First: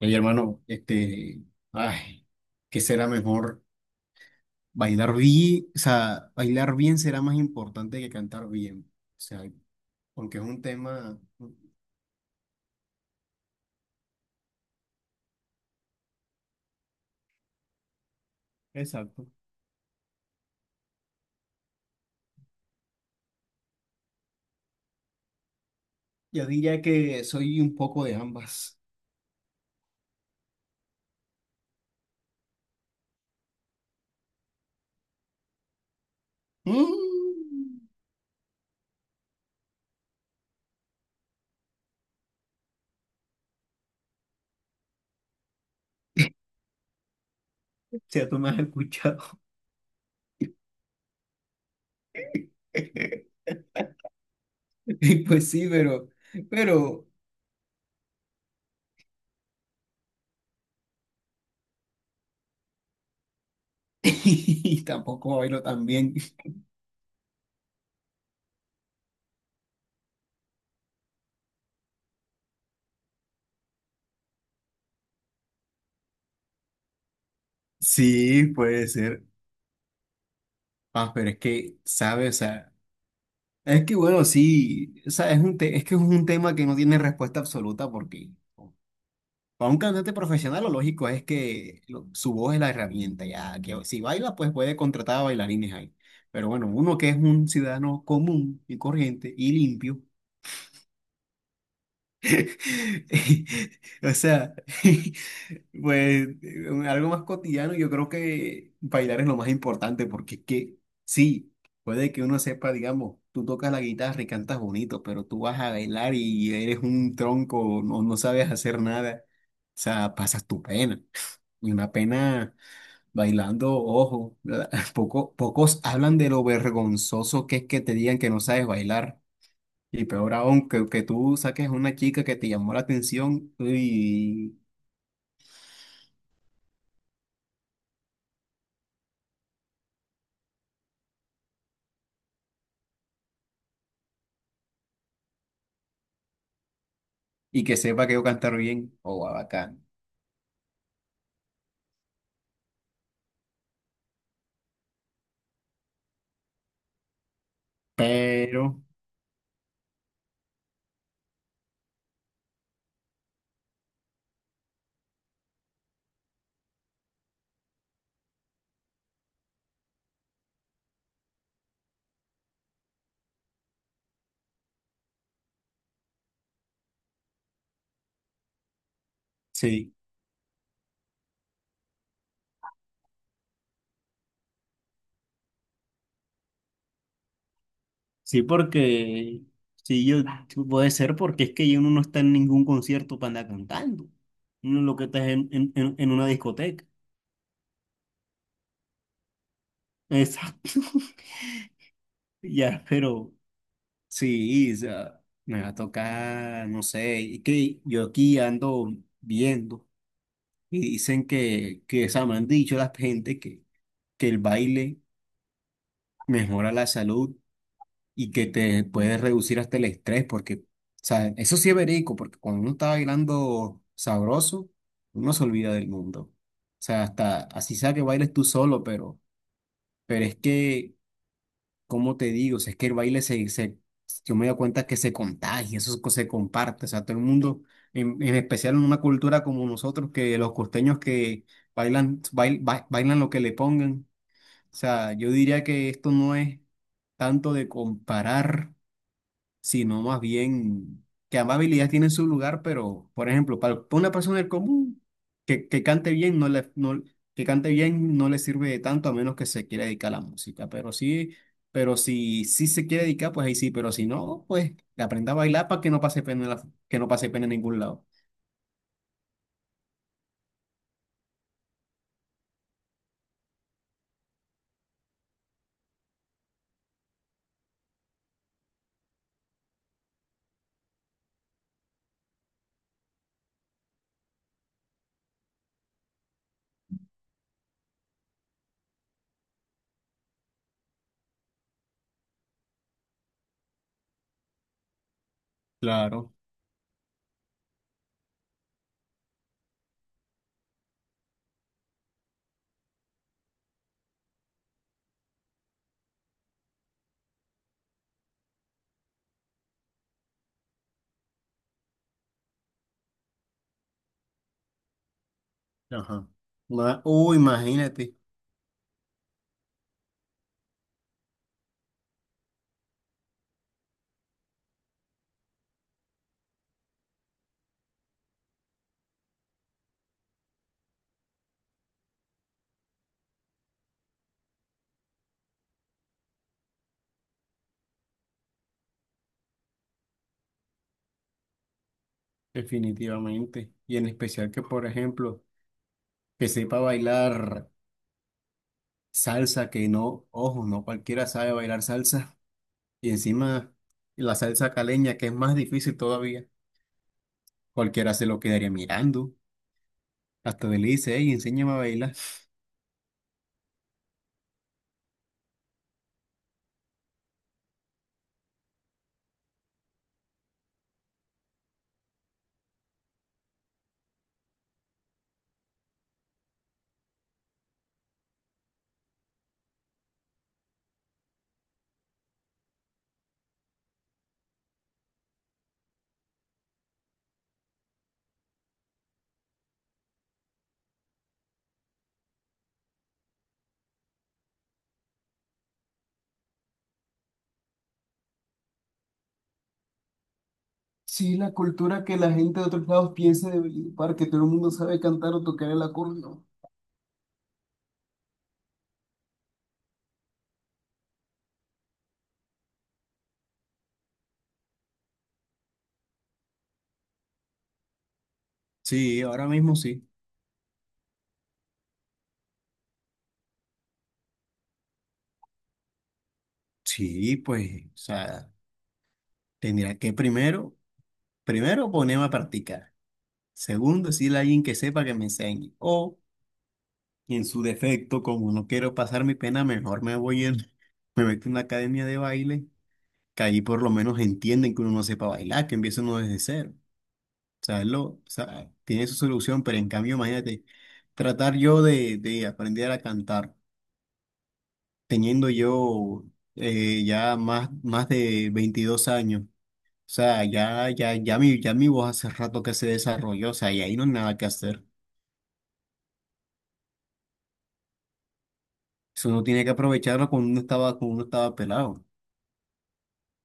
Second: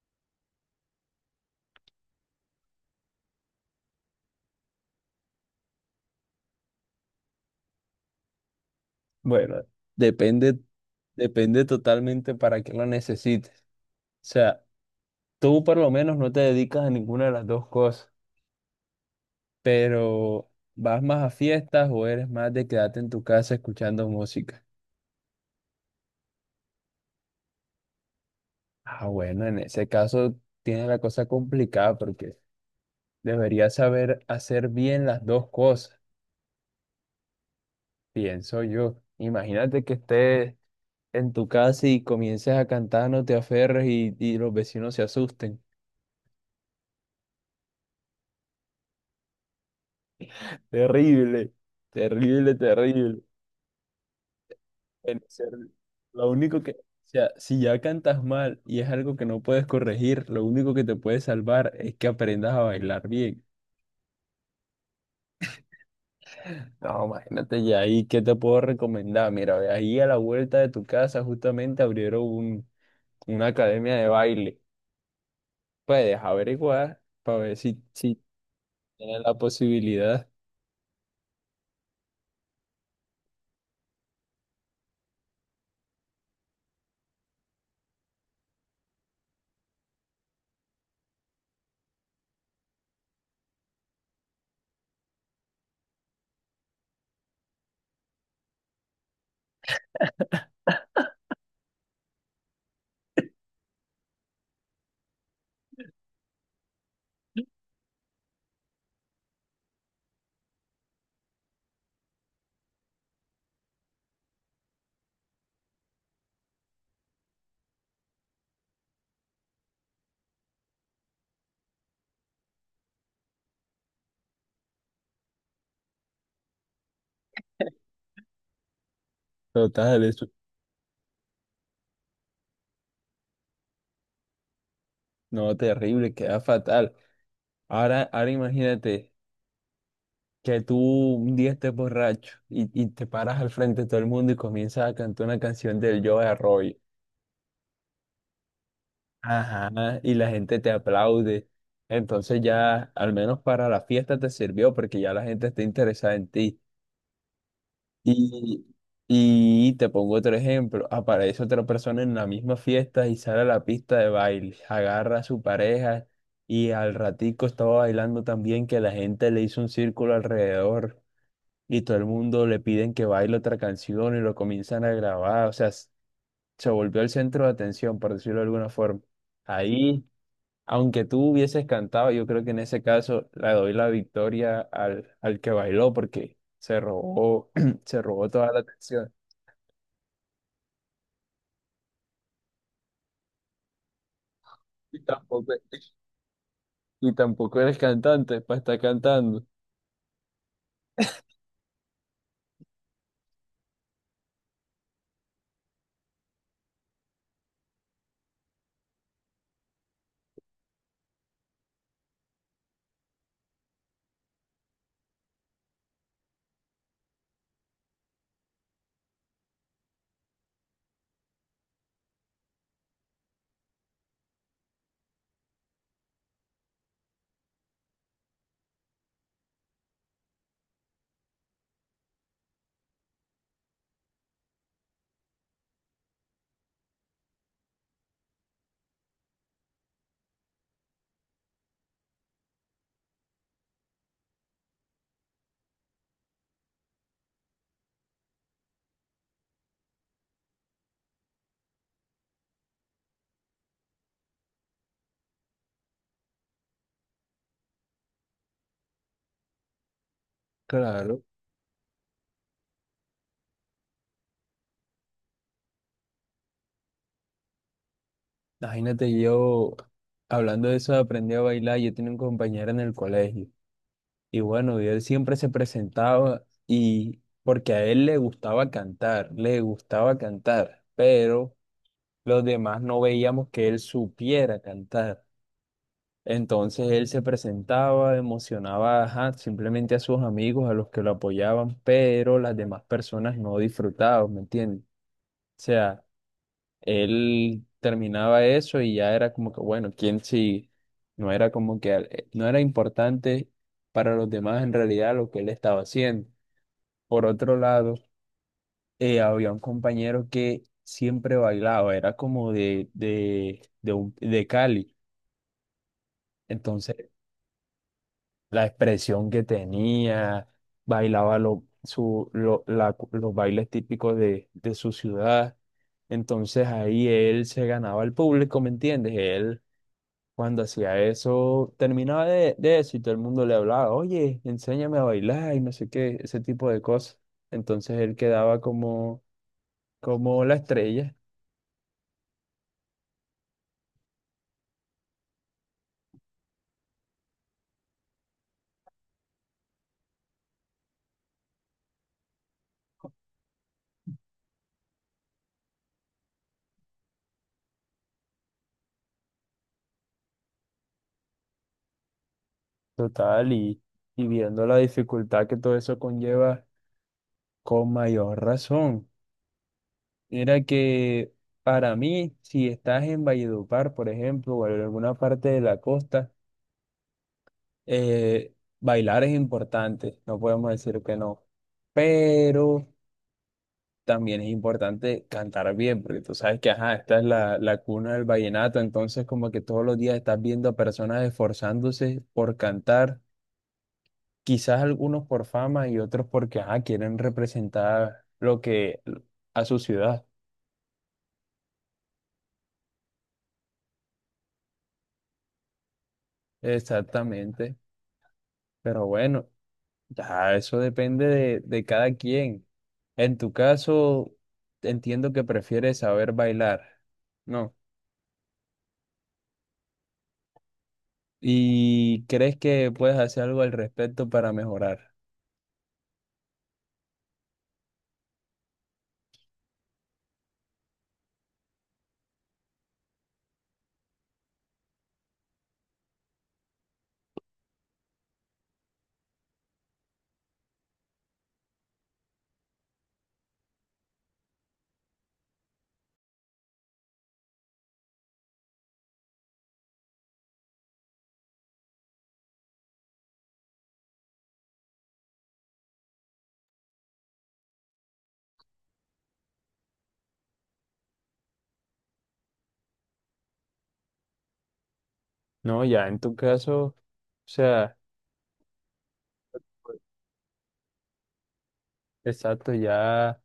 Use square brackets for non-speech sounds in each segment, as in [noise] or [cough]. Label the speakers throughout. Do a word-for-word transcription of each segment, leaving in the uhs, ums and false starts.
Speaker 1: Oye, hermano, este, ay, ¿qué será mejor? Bailar bien, o sea, bailar bien será más importante que cantar bien. O sea,
Speaker 2: Bueno,
Speaker 1: porque es
Speaker 2: depende,
Speaker 1: un tema.
Speaker 2: depende totalmente para qué lo necesites. O sea, tú por lo menos no te dedicas a ninguna de las dos cosas,
Speaker 1: Exacto.
Speaker 2: pero vas más a fiestas o eres más de quedarte en tu casa escuchando música.
Speaker 1: Yo diría que soy un poco de ambas.
Speaker 2: Ah, bueno, en ese caso tienes la cosa complicada porque deberías saber hacer bien las dos cosas,
Speaker 1: Mm,
Speaker 2: pienso yo. Imagínate que estés en tu casa y comiences a cantar No te aferres y, y los vecinos se asusten.
Speaker 1: [laughs] sea, tú me has escuchado.
Speaker 2: Terrible, terrible, terrible.
Speaker 1: [laughs]
Speaker 2: El
Speaker 1: Y
Speaker 2: ser-
Speaker 1: pues sí, pero,
Speaker 2: Lo único que, o
Speaker 1: pero
Speaker 2: sea, si ya cantas mal y es algo que no puedes corregir, lo único que te puede salvar es que aprendas a bailar bien.
Speaker 1: [laughs] y tampoco bailo tan bien.
Speaker 2: No, imagínate ya ahí, ¿qué te puedo recomendar? Mira, ve ahí a la vuelta de tu casa justamente abrieron un- una academia de baile. Puedes averiguar para ver si, si
Speaker 1: Sí, puede
Speaker 2: tienes
Speaker 1: ser.
Speaker 2: la posibilidad.
Speaker 1: Ah, pero es que, ¿sabes? O sea, es que bueno, sí, o sea, es un te- es que es un tema que no tiene respuesta absoluta porque para un cantante profesional lo lógico es que lo- su voz es la herramienta, ya que si baila pues puede contratar a bailarines ahí. Pero bueno, uno que es un ciudadano común y corriente y limpio, [laughs] o sea, [laughs] pues un- algo más cotidiano, yo creo que bailar es lo más importante, porque es que sí, puede que uno sepa, digamos, tú tocas la guitarra y cantas bonito, pero tú vas a bailar y eres un tronco, no, no sabes hacer nada. O sea, pasas tu pena. Y una pena bailando, ojo, [laughs] poco, pocos hablan de lo vergonzoso que es que te digan que no sabes bailar.
Speaker 2: Total,
Speaker 1: Y
Speaker 2: eso,
Speaker 1: peor aún, que, que tú saques a una chica que te llamó la atención y,
Speaker 2: no, terrible, queda fatal. Ahora, ahora imagínate que tú un día estés borracho y, y te paras al frente de todo el mundo y comienzas a cantar una canción del Joe Arroyo.
Speaker 1: y que sepa que yo cantar bien, o oh, bacán.
Speaker 2: Ajá, y la gente te aplaude. Entonces ya, al menos para la fiesta te sirvió porque ya la gente está interesada en ti.
Speaker 1: Pero,
Speaker 2: Y, y te pongo otro ejemplo, aparece otra persona en la misma fiesta y sale a la pista de baile, agarra a su pareja y al ratico estaba bailando tan bien que la gente le hizo un círculo alrededor, y todo el mundo le piden que baile otra canción y lo comienzan a grabar. O sea, s- se volvió el centro de atención, por decirlo de alguna forma.
Speaker 1: sí,
Speaker 2: Ahí, aunque tú hubieses cantado, yo creo que en ese caso le doy la victoria al, al que bailó porque se robó, [clears throat] se robó
Speaker 1: sí,
Speaker 2: toda la atención.
Speaker 1: porque sí, yo puede ser porque es que uno no está en ningún concierto para andar cantando. Uno lo
Speaker 2: Y
Speaker 1: que está es en,
Speaker 2: tampoco,
Speaker 1: en, en en una discoteca.
Speaker 2: y tampoco eres cantante para estar cantando.
Speaker 1: Exacto. [laughs] Ya, pero sí, o sea, me va a tocar, no sé, y que yo aquí ando viendo y dicen que, que o sea, me han dicho la gente que. que el baile mejora la salud y que te puede reducir hasta el estrés, porque, o sea, eso sí es verídico, porque cuando uno está bailando sabroso, uno se olvida del mundo. O sea, hasta así sea que bailes tú solo, pero, pero es que, ¿cómo te digo? O sea, es que el baile se, se, yo me doy cuenta que se contagia, eso co- se comparte, o sea, todo el mundo, en, en especial en una cultura como nosotros, que los costeños que bailan, bail- ba- bailan lo que le pongan. O sea, yo diría que esto no es tanto de comparar, sino más bien que ambas habilidades tienen su lugar, pero, por ejemplo, para para una persona del común que, que cante bien, no le, no- que cante bien no le sirve de tanto a menos que se quiera dedicar a la música, pero
Speaker 2: Claro.
Speaker 1: sí, pero si sí se quiere dedicar, pues ahí sí, pero si no, pues aprenda a bailar para que no pase pena, en la- que no pase pena en ningún lado.
Speaker 2: Imagínate yo hablando de eso, aprendí a bailar, yo tenía un compañero en el colegio. Y bueno, y él siempre se presentaba y porque a él le gustaba cantar, le gustaba cantar, pero los demás no veíamos que él supiera cantar. Entonces él se presentaba, emocionaba, ajá, simplemente a sus amigos, a los que lo apoyaban, pero las demás personas no disfrutaban, ¿me entiendes? O sea,
Speaker 1: Claro.
Speaker 2: él terminaba eso y ya era como que, bueno, ¿quién sí? No era como que, eh, no era importante para los demás en realidad lo que él estaba haciendo. Por otro lado, eh, había un compañero que siempre bailaba, era como de, de, de, un- de Cali.
Speaker 1: Ajá. Ma-
Speaker 2: Entonces,
Speaker 1: Uy, imagínate,
Speaker 2: la expresión que tenía, bailaba lo- su- lo- la- los bailes típicos de, de su ciudad. Entonces, ahí él se ganaba al público, ¿me entiendes? Él, cuando hacía eso, terminaba de, de eso y todo el mundo le hablaba, oye, enséñame a bailar y no sé qué, ese tipo de cosas. Entonces, él quedaba como como la estrella.
Speaker 1: definitivamente. Y en especial que, por ejemplo, que sepa bailar salsa, que no, ojo, no cualquiera sabe bailar salsa. Y encima la salsa caleña, que es más difícil todavía. Cualquiera se lo quedaría mirando. Hasta le dice, hey, enséñame a bailar.
Speaker 2: Total, y, y viendo la dificultad que todo eso conlleva, con mayor razón. Mira que para mí, si estás en Valledupar, por ejemplo, o en alguna parte de la costa, eh, bailar es importante, no podemos decir que no. Pero también es importante cantar bien, porque tú sabes que, ajá, esta es la, la cuna del vallenato, entonces como que todos los días estás viendo a personas esforzándose por cantar. Quizás algunos por fama y otros porque ajá, quieren representar lo que a su ciudad.
Speaker 1: Sí, la cultura que la gente de otros lados piensa de Valledupar, que todo el mundo sabe cantar o tocar el acordeón.
Speaker 2: Exactamente. Pero bueno, ya eso depende de, de cada quien. En tu caso, entiendo que prefieres saber bailar, ¿no?
Speaker 1: Sí, ahora mismo sí.
Speaker 2: ¿Y crees que puedes hacer algo al respecto para mejorar?
Speaker 1: Sí, pues, o sea, tendría que primero, primero ponerme a practicar. Segundo, decirle a alguien que sepa que me enseñe. O y en su defecto, como no quiero pasar mi pena, mejor me voy en, [laughs] me meto en una academia de baile, que ahí por lo menos entienden que uno no sepa bailar, que empieza uno desde cero. O sea, es lo, o sea, tiene su solución, pero en cambio, imagínate, tratar yo de, de aprender a cantar, teniendo yo eh, ya más, más de veintidós años. O sea, ya, ya, ya mi, ya mi voz hace rato que se desarrolló, o sea, y ahí no hay nada que hacer.
Speaker 2: No, ya en tu caso, o sea,
Speaker 1: Eso uno tiene que aprovecharlo cuando uno estaba, cuando uno estaba pelado.
Speaker 2: exacto, ya.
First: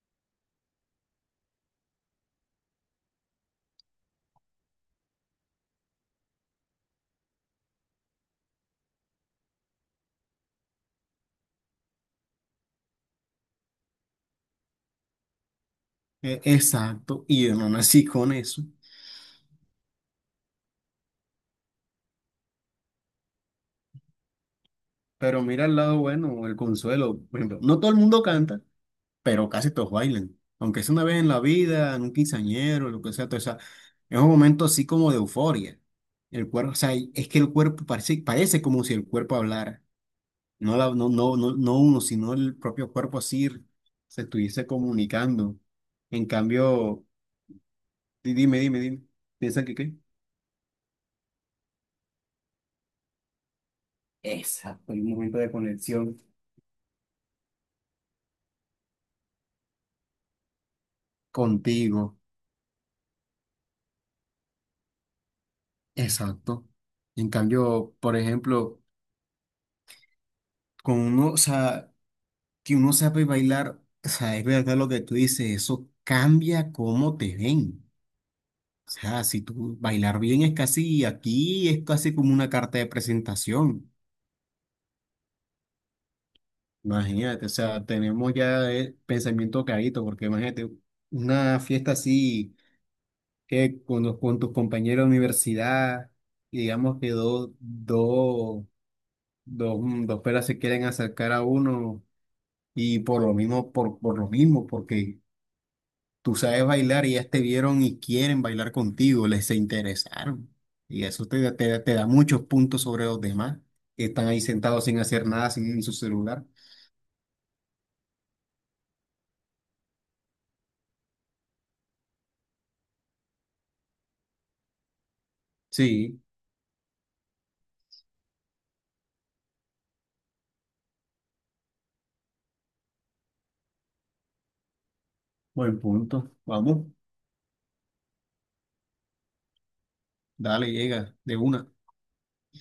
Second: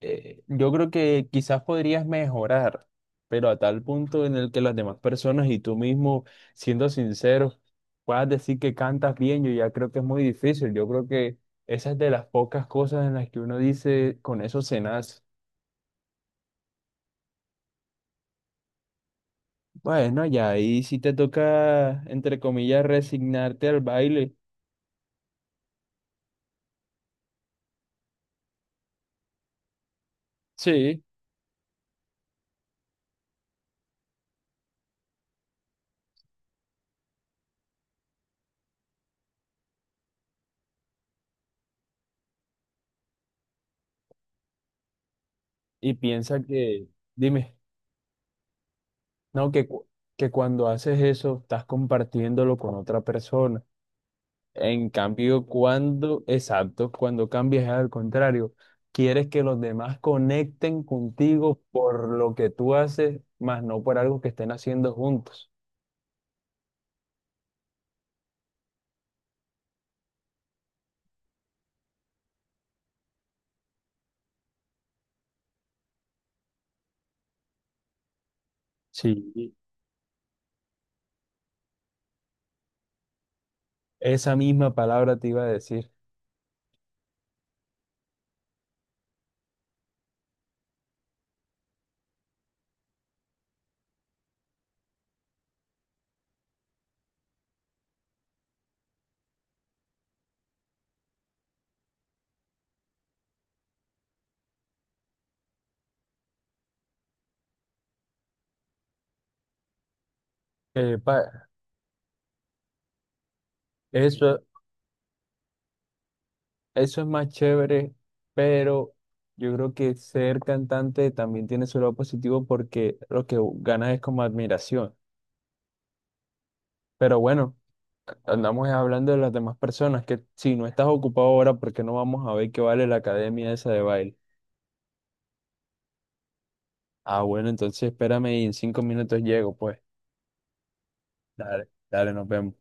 Speaker 2: Eh, yo creo que quizás podrías mejorar, pero a tal punto en el que las demás personas y tú mismo, siendo sinceros, puedas decir que cantas bien, yo ya creo que es muy difícil. Yo creo que esa es de las pocas cosas en las que uno dice, con eso se nace.
Speaker 1: E- Exacto, y yo no nací con eso.
Speaker 2: Bueno, ya ahí sí te toca, entre comillas, resignarte al baile.
Speaker 1: Pero mira el lado bueno, el consuelo. Por ejemplo, no todo el mundo canta, pero casi todos bailan. Aunque sea
Speaker 2: Sí,
Speaker 1: una vez en la vida, en un quinceañero, lo que sea, todo esa- es un momento así como de euforia. El cuerpo, o sea, es que el cuerpo parece, parece como si el cuerpo hablara. No, la- no, no, no, no uno, sino el propio cuerpo así se estuviese comunicando.
Speaker 2: y
Speaker 1: En
Speaker 2: piensa que,
Speaker 1: cambio,
Speaker 2: dime,
Speaker 1: di- dime, dime, dime.
Speaker 2: no,
Speaker 1: ¿Piensan
Speaker 2: que,
Speaker 1: que
Speaker 2: cu-
Speaker 1: qué?
Speaker 2: que cuando haces eso estás compartiéndolo con otra persona. En
Speaker 1: Exacto, hay un momento
Speaker 2: cambio,
Speaker 1: de conexión
Speaker 2: cuando, exacto, cuando cambias es al contrario, quieres que los demás conecten contigo por
Speaker 1: contigo.
Speaker 2: lo que tú haces, más no por algo que estén haciendo juntos.
Speaker 1: Exacto. En cambio, por ejemplo, con uno, o sea, que uno sabe bailar, o sea, es verdad lo que tú dices, eso cambia cómo te ven. O sea, si
Speaker 2: Sí,
Speaker 1: tú bailar bien es casi, aquí es casi como una carta de presentación.
Speaker 2: esa misma palabra te iba a decir.
Speaker 1: Imagínate, o sea, tenemos ya el pensamiento clarito, porque imagínate, una fiesta así, eh, con, los- con tus compañeros de universidad, y digamos que dos, dos, dos, mm, dos peras se quieren acercar a uno. Y por lo mismo, por, por lo mismo, porque tú sabes bailar y ellas te vieron y quieren bailar contigo, les se interesaron.
Speaker 2: Eh,
Speaker 1: Y eso te,
Speaker 2: pa-
Speaker 1: da- te, da te da muchos puntos sobre los demás, que están
Speaker 2: Eso,
Speaker 1: ahí sentados sin hacer nada, sin en su celular.
Speaker 2: eso es más chévere, pero yo creo que ser cantante también tiene su lado positivo porque lo que ganas es como admiración.
Speaker 1: Sí,
Speaker 2: Pero bueno, andamos hablando de las demás personas, que si no estás ocupado ahora, ¿por qué no vamos a ver qué vale la academia esa de baile?
Speaker 1: buen punto. Vamos,
Speaker 2: Ah, bueno, entonces espérame y en cinco minutos llego, pues.
Speaker 1: dale, llega de
Speaker 2: Dale,
Speaker 1: una.
Speaker 2: dale, nos vemos.